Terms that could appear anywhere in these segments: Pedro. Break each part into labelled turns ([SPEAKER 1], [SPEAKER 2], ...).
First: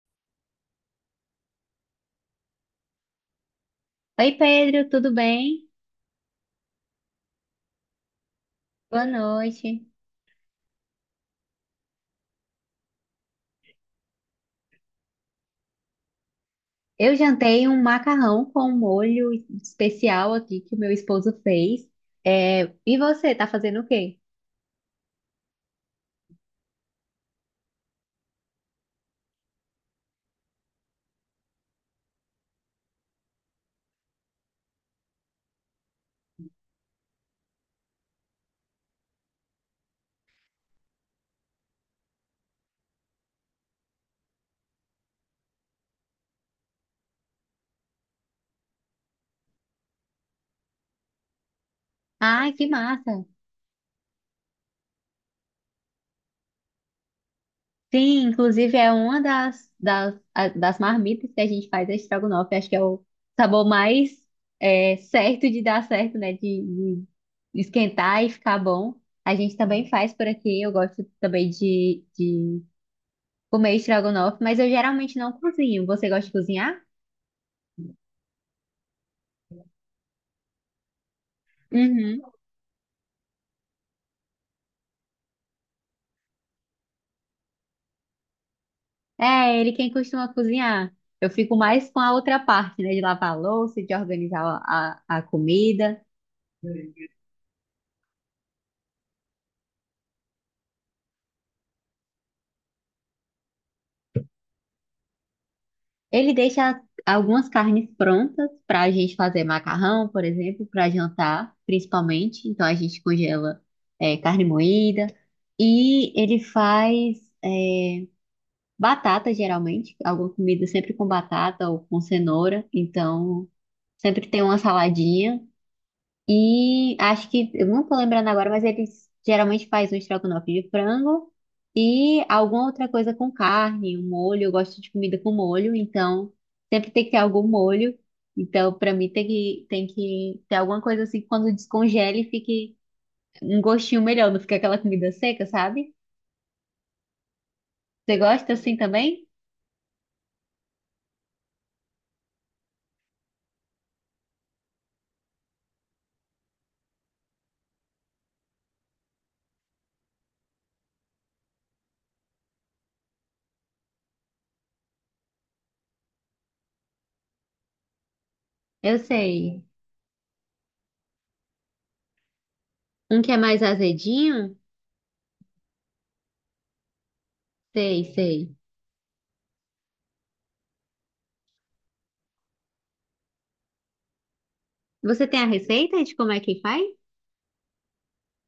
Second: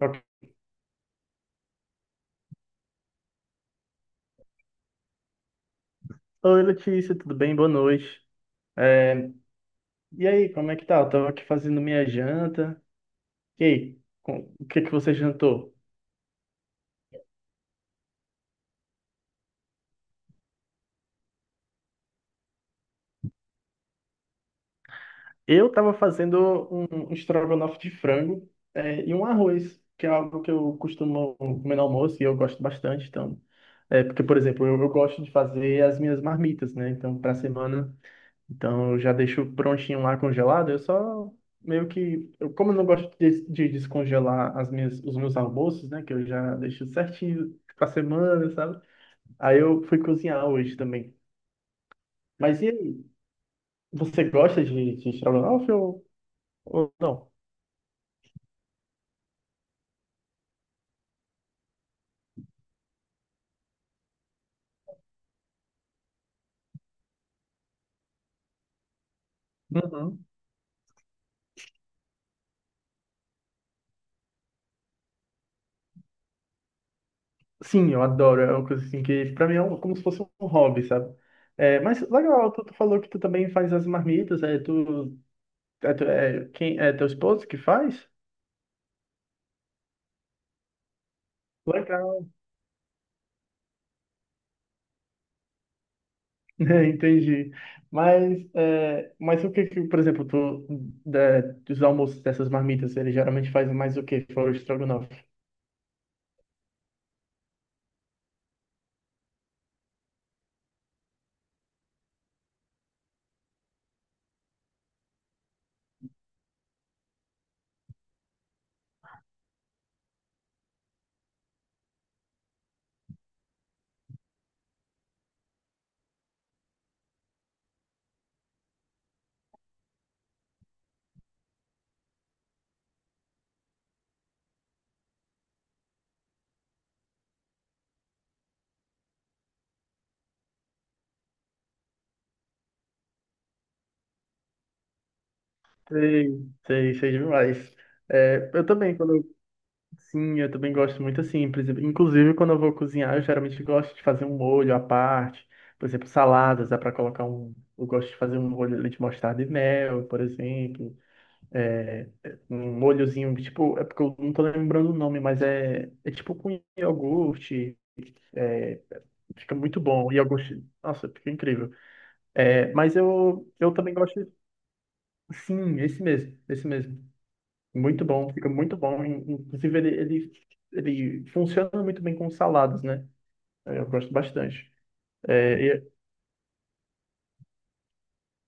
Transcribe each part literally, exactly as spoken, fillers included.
[SPEAKER 1] Ok.
[SPEAKER 2] Oi, Pedro, tudo bem?
[SPEAKER 1] Oi, Letícia, tudo bem? Boa noite.
[SPEAKER 2] Boa noite.
[SPEAKER 1] E aí, como é que tá? Eu tava aqui fazendo minha janta. E aí, com- o que que você jantou?
[SPEAKER 2] Eu jantei um macarrão com molho especial aqui que o meu esposo fez. É, E você, tá fazendo o quê?
[SPEAKER 1] Eu tava fazendo um, um estrogonofe de frango, é, e um arroz, que é algo que eu costumo comer no almoço e eu gosto bastante. Então, é, porque, por exemplo, eu, eu gosto de fazer as minhas marmitas, né? Então, pra semana. Então eu já deixo prontinho lá congelado, eu só meio que, eu, como eu não gosto de, de descongelar as minhas, os meus almoços, né, que eu já deixo certinho pra semana, sabe? Aí eu fui cozinhar hoje também.
[SPEAKER 2] Ai,
[SPEAKER 1] Mas
[SPEAKER 2] que
[SPEAKER 1] e aí,
[SPEAKER 2] massa!
[SPEAKER 1] você gosta de, de estrogonofe ou, ou não?
[SPEAKER 2] Sim, inclusive é uma das, das, a- das marmitas que a gente faz, a estrogonofe. Acho que é o sabor mais é, certo de dar certo, né? De, de esquentar e ficar bom. A gente também faz
[SPEAKER 1] Uhum.
[SPEAKER 2] por aqui. Eu gosto também de, de comer estrogonofe, mas eu geralmente não cozinho. Você gosta de cozinhar?
[SPEAKER 1] Sim, eu adoro, é uma coisa assim que pra mim é um- como se fosse um hobby, sabe? É, mas
[SPEAKER 2] Uhum.
[SPEAKER 1] legal, tu, tu falou que tu também faz as marmitas, é tu, é, tu- é quem, é teu esposo que faz?
[SPEAKER 2] É, ele quem costuma cozinhar. Eu fico mais com a
[SPEAKER 1] Legal.
[SPEAKER 2] outra parte, né? De lavar a louça, de organizar a, a a comida.
[SPEAKER 1] Entendi. Mas, é, mas o que, que, por exemplo, tu, da- dos almoços dessas marmitas, eles geralmente fazem mais o que? Fora o estrogonofe.
[SPEAKER 2] Ele deixa algumas carnes prontas para a gente fazer macarrão, por exemplo, para jantar, principalmente. Então a gente congela é, carne moída. E ele faz é, batata, geralmente, alguma comida sempre com batata ou com cenoura. Então sempre tem uma saladinha. E acho que, eu não tô lembrando agora, mas eles geralmente faz um estrogonofe de frango e alguma outra coisa com carne, um molho. Eu gosto de comida com molho, então sempre tem que ter algum molho. Então, pra mim, tem que, tem que ter alguma coisa assim que quando descongele fique um gostinho melhor, não fica aquela comida seca, sabe?
[SPEAKER 1] Sei, sei, sei demais.
[SPEAKER 2] Você
[SPEAKER 1] É,
[SPEAKER 2] gosta
[SPEAKER 1] eu
[SPEAKER 2] assim
[SPEAKER 1] também, quando eu,
[SPEAKER 2] também?
[SPEAKER 1] sim, eu também gosto muito assim. Por exemplo, inclusive, quando eu vou cozinhar, eu geralmente gosto de fazer um molho à parte. Por exemplo, saladas, dá para colocar um. Eu gosto de fazer um molho ali de mostarda e mel, por exemplo. É, um molhozinho, tipo, é porque eu não tô lembrando o nome, mas é, é tipo com iogurte.
[SPEAKER 2] Eu
[SPEAKER 1] Fica
[SPEAKER 2] sei.
[SPEAKER 1] muito bom. E eu gosto. Nossa, fica incrível. É, mas
[SPEAKER 2] Um que é
[SPEAKER 1] eu,
[SPEAKER 2] mais
[SPEAKER 1] eu também gosto.
[SPEAKER 2] azedinho?
[SPEAKER 1] Sim, esse mesmo. Esse mesmo.
[SPEAKER 2] Sei,
[SPEAKER 1] Muito bom. Fica
[SPEAKER 2] sei.
[SPEAKER 1] muito bom. In- Inclusive, ele, ele, ele funciona muito bem com saladas, né? Eu gosto bastante.
[SPEAKER 2] Você tem a
[SPEAKER 1] É,
[SPEAKER 2] receita de como é que faz?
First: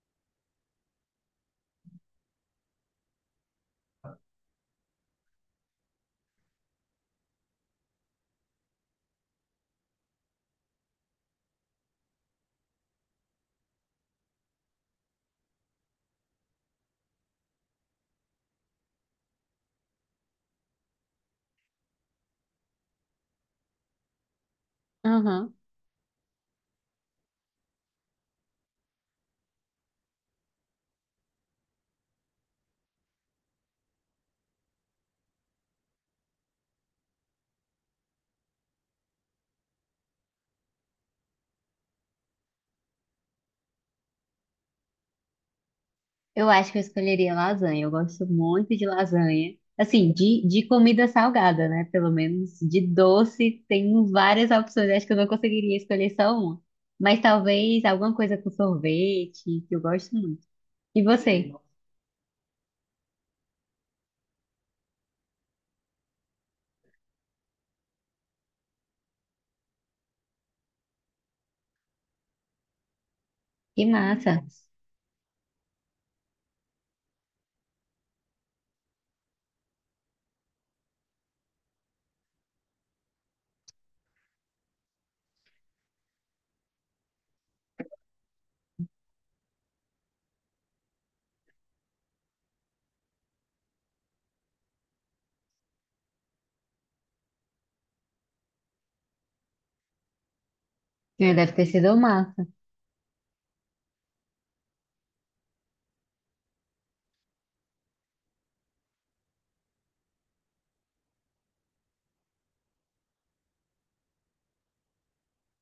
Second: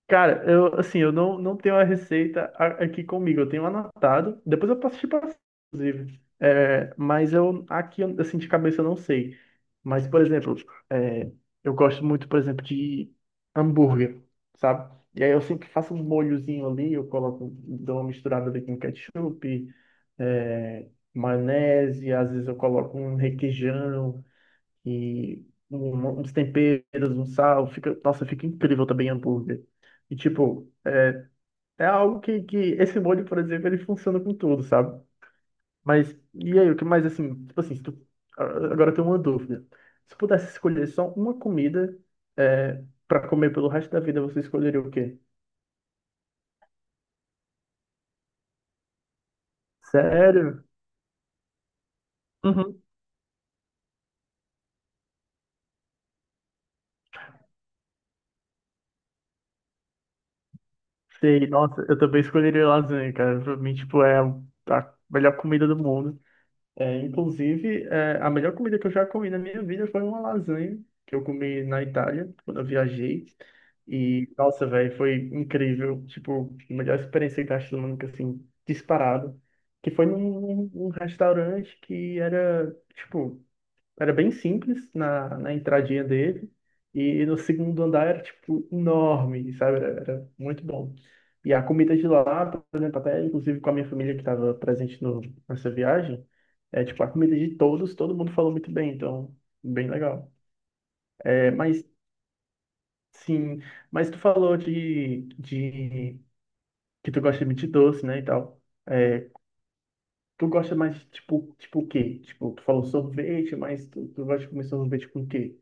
[SPEAKER 1] cara, eu assim, eu não, não tenho a receita a- aqui comigo, eu tenho anotado, depois eu posso te passar, inclusive. É, mas eu aqui assim de cabeça eu não sei. Mas, por exemplo, é, eu gosto muito, por exemplo, de hambúrguer, sabe? E aí eu sempre faço um molhozinho ali, eu coloco, dou uma misturada ali com ketchup, é, maionese, às vezes eu coloco um requeijão. E
[SPEAKER 2] Aham.
[SPEAKER 1] um- uns temperos, um sal, fica, nossa, fica incrível também hambúrguer. E tipo, é algo que, que esse molho, por exemplo, ele funciona com tudo, sabe? Mas, e aí, o que mais assim, tipo assim, se tu, agora eu tenho uma dúvida. Se pudesse escolher só uma comida é, para comer pelo resto da vida, você escolheria o quê?
[SPEAKER 2] Eu acho que eu escolheria lasanha. Eu gosto muito de lasanha. Assim, de,
[SPEAKER 1] Sério?
[SPEAKER 2] de comida salgada, né? Pelo menos
[SPEAKER 1] Uhum.
[SPEAKER 2] de doce, tem várias opções. Acho que eu não conseguiria escolher só uma. Mas talvez alguma coisa com sorvete, que eu gosto muito. E
[SPEAKER 1] Sei,
[SPEAKER 2] você?
[SPEAKER 1] nossa, eu também escolheria lasanha, cara. Pra mim, tipo, é a melhor comida do mundo. É, inclusive, é, a melhor comida que eu já comi na minha vida foi uma lasanha que eu comi na Itália, quando eu viajei.
[SPEAKER 2] Que
[SPEAKER 1] E,
[SPEAKER 2] massa.
[SPEAKER 1] nossa, velho, foi incrível. Tipo, a melhor experiência gastronômica, assim, disparado. Que foi num, num restaurante que era, tipo, era bem simples na, na entradinha dele. E no segundo andar era, tipo, enorme, sabe? Era, era muito bom. E a comida de lá, por exemplo, até inclusive com a minha família que estava presente no, nessa viagem, é tipo, a comida de todos, todo mundo falou muito bem, então, bem legal.
[SPEAKER 2] É,
[SPEAKER 1] É,
[SPEAKER 2] Deve ter
[SPEAKER 1] mas,
[SPEAKER 2] sido massa.
[SPEAKER 1] sim, mas tu falou de, de que tu gosta muito de doce, né, e tal. É, tu gosta mais de, tipo, tipo o quê? Tipo, tu falou sorvete, mas tu, tu gosta de comer sorvete com o quê?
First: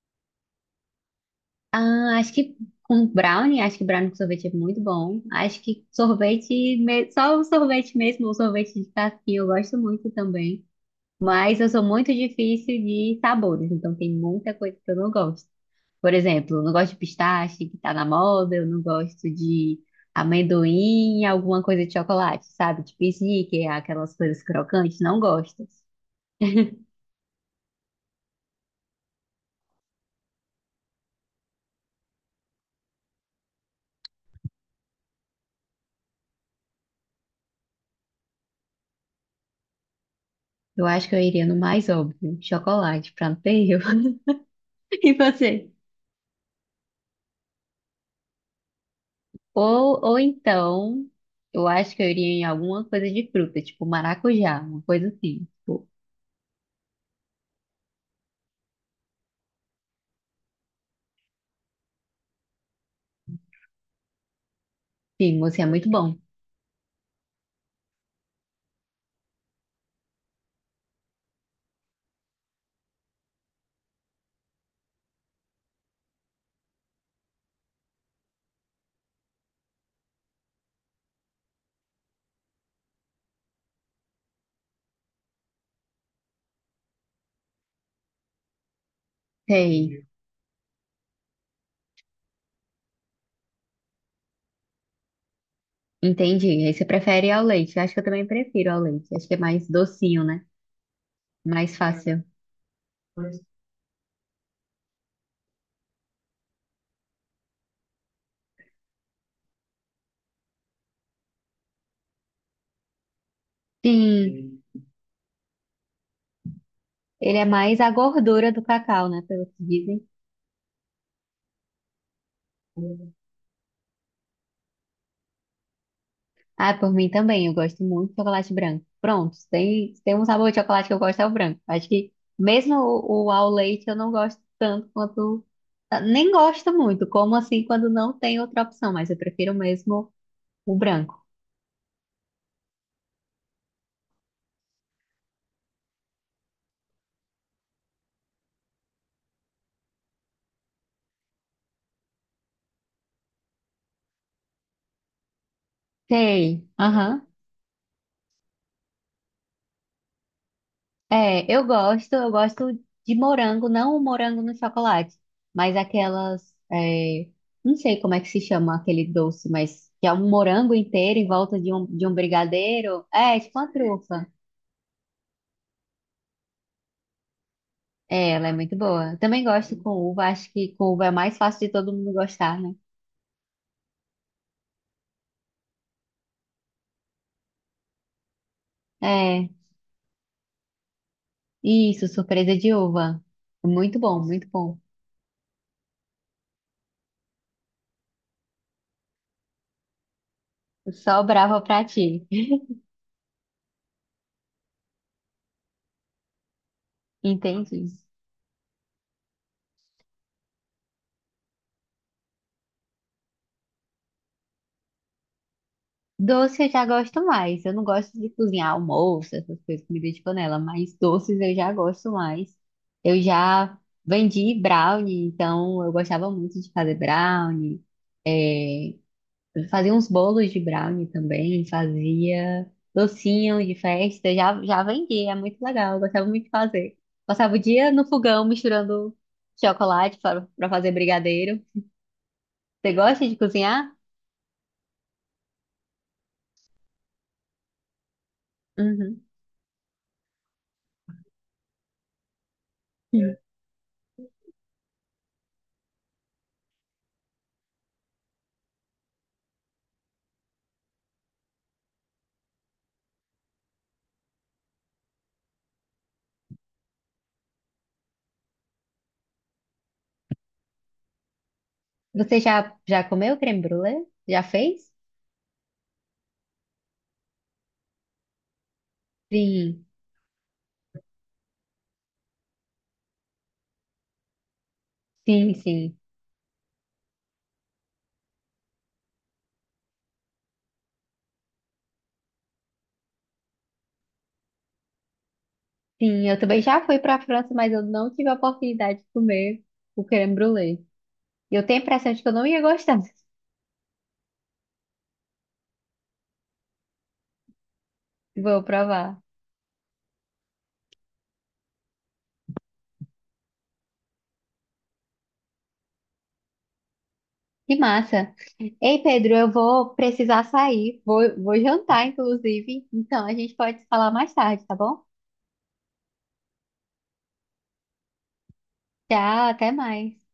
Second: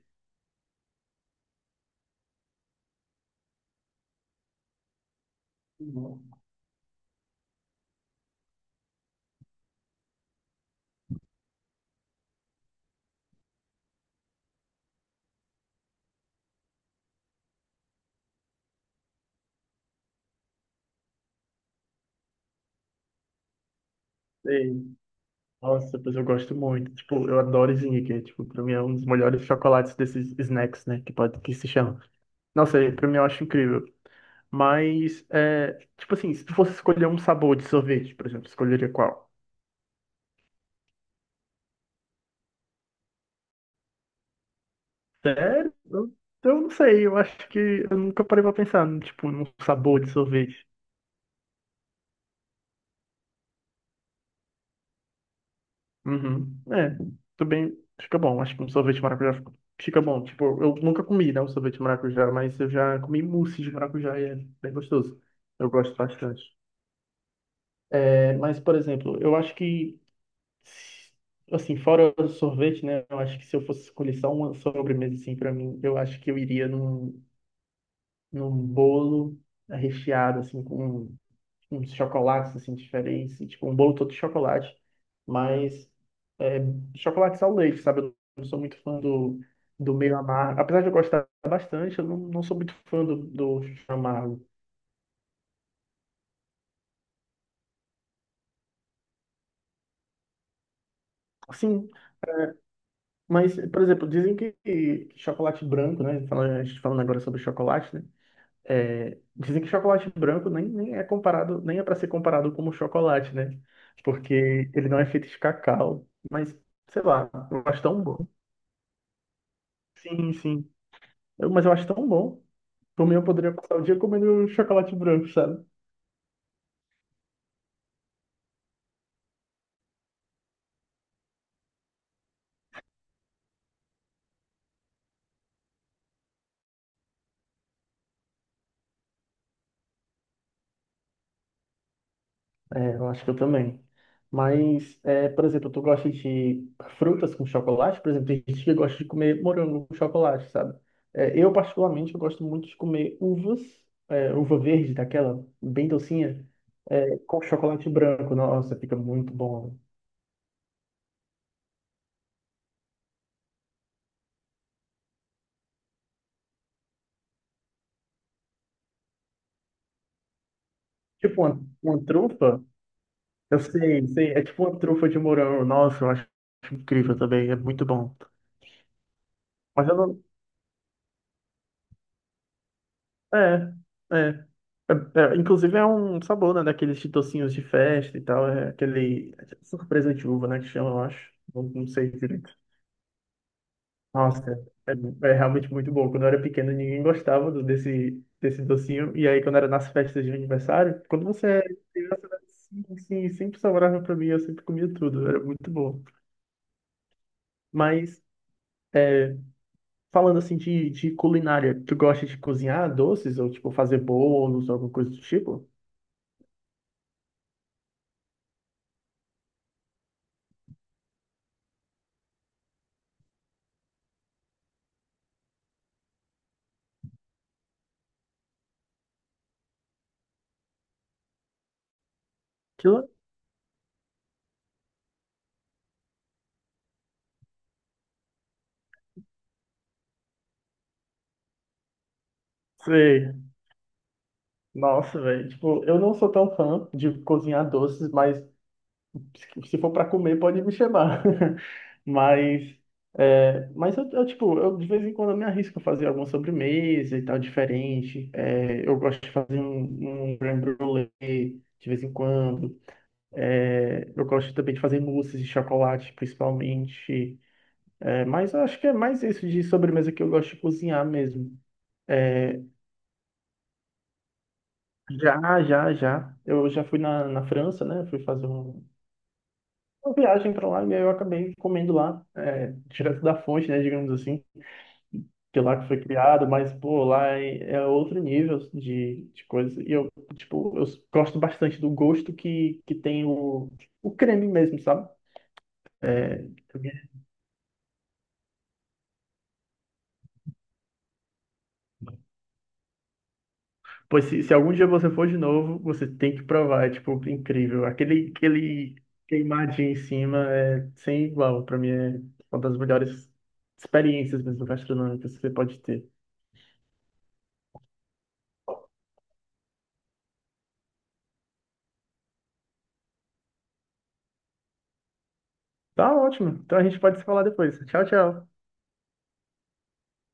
[SPEAKER 2] Ah, acho que com brownie, acho que brownie com sorvete é muito bom. Acho que
[SPEAKER 1] Não
[SPEAKER 2] sorvete, me- só o sorvete mesmo, o sorvete de casquinha, eu gosto muito também. Mas eu sou muito difícil de sabores, então tem muita coisa que eu não gosto. Por exemplo, eu não gosto de pistache, que tá na moda, eu não gosto de amendoim, alguma coisa de chocolate, sabe? Tipo sneaker, aquelas coisas
[SPEAKER 1] sei.
[SPEAKER 2] crocantes, não gosto.
[SPEAKER 1] Nossa, pois eu gosto muito. Tipo, eu adoro Snickers. Tipo, pra mim é um dos melhores chocolates desses snacks, né? Que pode que se chama. Nossa, é- pra mim eu acho incrível. Mas, é, tipo assim, se tu fosse escolher um sabor de sorvete, por exemplo, escolheria qual?
[SPEAKER 2] Eu acho que eu iria no mais óbvio, chocolate, pra não ter erro. E você?
[SPEAKER 1] Sério? Eu, eu não sei. Eu acho que eu nunca parei pra pensar, num, tipo, num
[SPEAKER 2] Ou,
[SPEAKER 1] sabor de
[SPEAKER 2] ou
[SPEAKER 1] sorvete.
[SPEAKER 2] então, eu acho que eu iria em alguma coisa de fruta, tipo maracujá, uma coisa assim. Tipo,
[SPEAKER 1] Uhum. É, tudo bem. Fica bom. Acho que um sorvete de maracujá fica fica bom. Tipo, eu nunca comi, né, um sorvete de maracujá, mas eu já comi mousse de maracujá e é bem gostoso.
[SPEAKER 2] sim, você é
[SPEAKER 1] Eu
[SPEAKER 2] muito
[SPEAKER 1] gosto
[SPEAKER 2] bom.
[SPEAKER 1] bastante. É, mas, por exemplo, eu acho que, assim, fora o sorvete, né? Eu acho que se eu fosse escolher só uma sobremesa, assim, para mim, eu acho que eu iria num, num bolo recheado, assim, com uns chocolates, assim, diferentes. Tipo, um bolo todo de chocolate, mas é, chocolate ao leite, sabe? Eu não sou muito fã do, do
[SPEAKER 2] Sei.
[SPEAKER 1] meio amargo. Apesar de eu gostar bastante, eu não, não sou muito fã do, do amargo.
[SPEAKER 2] Entendi. Aí você prefere ao leite. Eu acho que eu também prefiro ao leite. Acho que é mais docinho, né? Mais
[SPEAKER 1] Assim,
[SPEAKER 2] fácil.
[SPEAKER 1] mas, por exemplo, dizem que, que chocolate branco, né? fala- A gente falando agora sobre chocolate, né? É, dizem que chocolate branco nem, nem é comparado, nem é para ser comparado como chocolate, né?
[SPEAKER 2] Sim,
[SPEAKER 1] Porque ele não é feito de cacau. Mas, sei lá,
[SPEAKER 2] ele é
[SPEAKER 1] eu
[SPEAKER 2] mais
[SPEAKER 1] acho
[SPEAKER 2] a
[SPEAKER 1] tão bom.
[SPEAKER 2] gordura do cacau, né? Pelo que dizem.
[SPEAKER 1] Sim, sim. Eu- mas eu acho tão bom. Por mim, eu poderia passar o dia comendo chocolate branco, sabe?
[SPEAKER 2] Ah, por mim também. Eu gosto muito de chocolate branco. Pronto, se tem, se tem um sabor de chocolate que eu gosto é o branco. Acho que mesmo o, o ao leite eu não gosto tanto quanto. ah, Nem gosto muito, como assim quando não tem outra opção, mas eu prefiro mesmo o branco.
[SPEAKER 1] É, eu acho que eu também. Mas, é, por exemplo, tu gosta de frutas com chocolate? Por exemplo, tem gente que gosta de comer morango com chocolate, sabe? É, eu, particularmente, eu gosto muito de comer uvas, é, uva verde, daquela bem docinha,
[SPEAKER 2] Sei.
[SPEAKER 1] é,
[SPEAKER 2] Aham.
[SPEAKER 1] com chocolate branco. Nossa, fica muito bom.
[SPEAKER 2] É, eu gosto, eu gosto de morango, não o morango no chocolate, mas aquelas, é, não sei como é que se chama aquele doce, mas que é um morango inteiro em
[SPEAKER 1] Tipo
[SPEAKER 2] volta
[SPEAKER 1] uma,
[SPEAKER 2] de um,
[SPEAKER 1] uma
[SPEAKER 2] de um
[SPEAKER 1] trufa,
[SPEAKER 2] brigadeiro. É, tipo
[SPEAKER 1] eu
[SPEAKER 2] uma
[SPEAKER 1] sei,
[SPEAKER 2] trufa.
[SPEAKER 1] sei, é tipo uma trufa de morango. Nossa, eu acho incrível também, é muito bom.
[SPEAKER 2] É, ela é muito boa. Eu também gosto
[SPEAKER 1] Mas
[SPEAKER 2] com
[SPEAKER 1] eu não,
[SPEAKER 2] uva, acho que com uva é mais fácil de todo mundo gostar, né?
[SPEAKER 1] é, é. É, é, inclusive é um sabor, né, daqueles chitocinhos de festa e tal, é aquele
[SPEAKER 2] É,
[SPEAKER 1] surpresa de uva, né, que chama, eu acho. Não, não
[SPEAKER 2] isso,
[SPEAKER 1] sei direito.
[SPEAKER 2] surpresa de uva. Muito bom,
[SPEAKER 1] Nossa,
[SPEAKER 2] muito bom.
[SPEAKER 1] é realmente muito bom. Quando eu era pequeno, ninguém gostava do- desse, desse docinho. E aí, quando era nas festas de aniversário,
[SPEAKER 2] Só
[SPEAKER 1] quando você
[SPEAKER 2] brava
[SPEAKER 1] era
[SPEAKER 2] pra ti.
[SPEAKER 1] criança, né, sim, sim, sempre sobrava pra mim, eu sempre comia tudo. Era muito bom.
[SPEAKER 2] Entendi.
[SPEAKER 1] Mas, falando assim de, de culinária, tu gosta de cozinhar doces ou, tipo, fazer bolos ou alguma coisa do tipo?
[SPEAKER 2] Doce eu já gosto mais. Eu não gosto de cozinhar almoço, essas coisas, comida de panela, mas doces eu já gosto mais. Eu já vendi brownie, então eu gostava muito de fazer brownie. É, fazia uns bolos de brownie também, fazia
[SPEAKER 1] Que, le-
[SPEAKER 2] docinho de festa, já, já vendi, é muito legal, eu gostava muito de fazer. Passava o dia no fogão misturando chocolate para fazer brigadeiro. Você gosta
[SPEAKER 1] Sei.
[SPEAKER 2] de cozinhar?
[SPEAKER 1] Nossa, velho. Tipo, eu não sou tão fã de cozinhar doces, mas
[SPEAKER 2] Uhum.
[SPEAKER 1] se for pra comer, pode me chamar. Mas, é, mas eu, eu, tipo, eu de vez em quando eu me arrisco a fazer alguma sobremesa e tal, diferente. É, eu gosto de fazer um, um crème brûlée de vez em quando. É, eu gosto também de fazer mousses de chocolate, principalmente. É, mas eu acho que é mais isso de sobremesa que eu gosto de cozinhar mesmo.
[SPEAKER 2] Você
[SPEAKER 1] É,
[SPEAKER 2] já, já comeu creme brulee? Já fez?
[SPEAKER 1] já, já, já. Eu já fui na, na França, né? Fui fazer um-
[SPEAKER 2] Sim,
[SPEAKER 1] uma viagem para lá e aí eu acabei comendo lá, é, direto da fonte, né? Digamos assim,
[SPEAKER 2] sim,
[SPEAKER 1] que lá que
[SPEAKER 2] sim.
[SPEAKER 1] foi criado, mas, pô, lá é, é outro nível de, de coisa. E eu, tipo, eu gosto bastante do gosto que, que tem o, o creme mesmo, sabe?
[SPEAKER 2] Sim, eu
[SPEAKER 1] É,
[SPEAKER 2] também já fui para a França, mas eu não tive a oportunidade de comer o creme brulee. E eu tenho a impressão de que eu não ia gostar.
[SPEAKER 1] pois se, se algum dia você for de novo, você tem que provar, é tipo incrível. Aquele,
[SPEAKER 2] Vou
[SPEAKER 1] aquele
[SPEAKER 2] provar.
[SPEAKER 1] queimadinho em cima é sem igual. Pra mim é uma das melhores experiências mesmo gastronômicas que você pode ter.
[SPEAKER 2] Que massa. Ei, Pedro, eu vou precisar sair. Vou, vou jantar, inclusive. Então, a gente pode se falar mais tarde, tá bom?
[SPEAKER 1] Tá ótimo. Então a gente pode se falar depois. Tchau, tchau.
[SPEAKER 2] Tchau, até mais.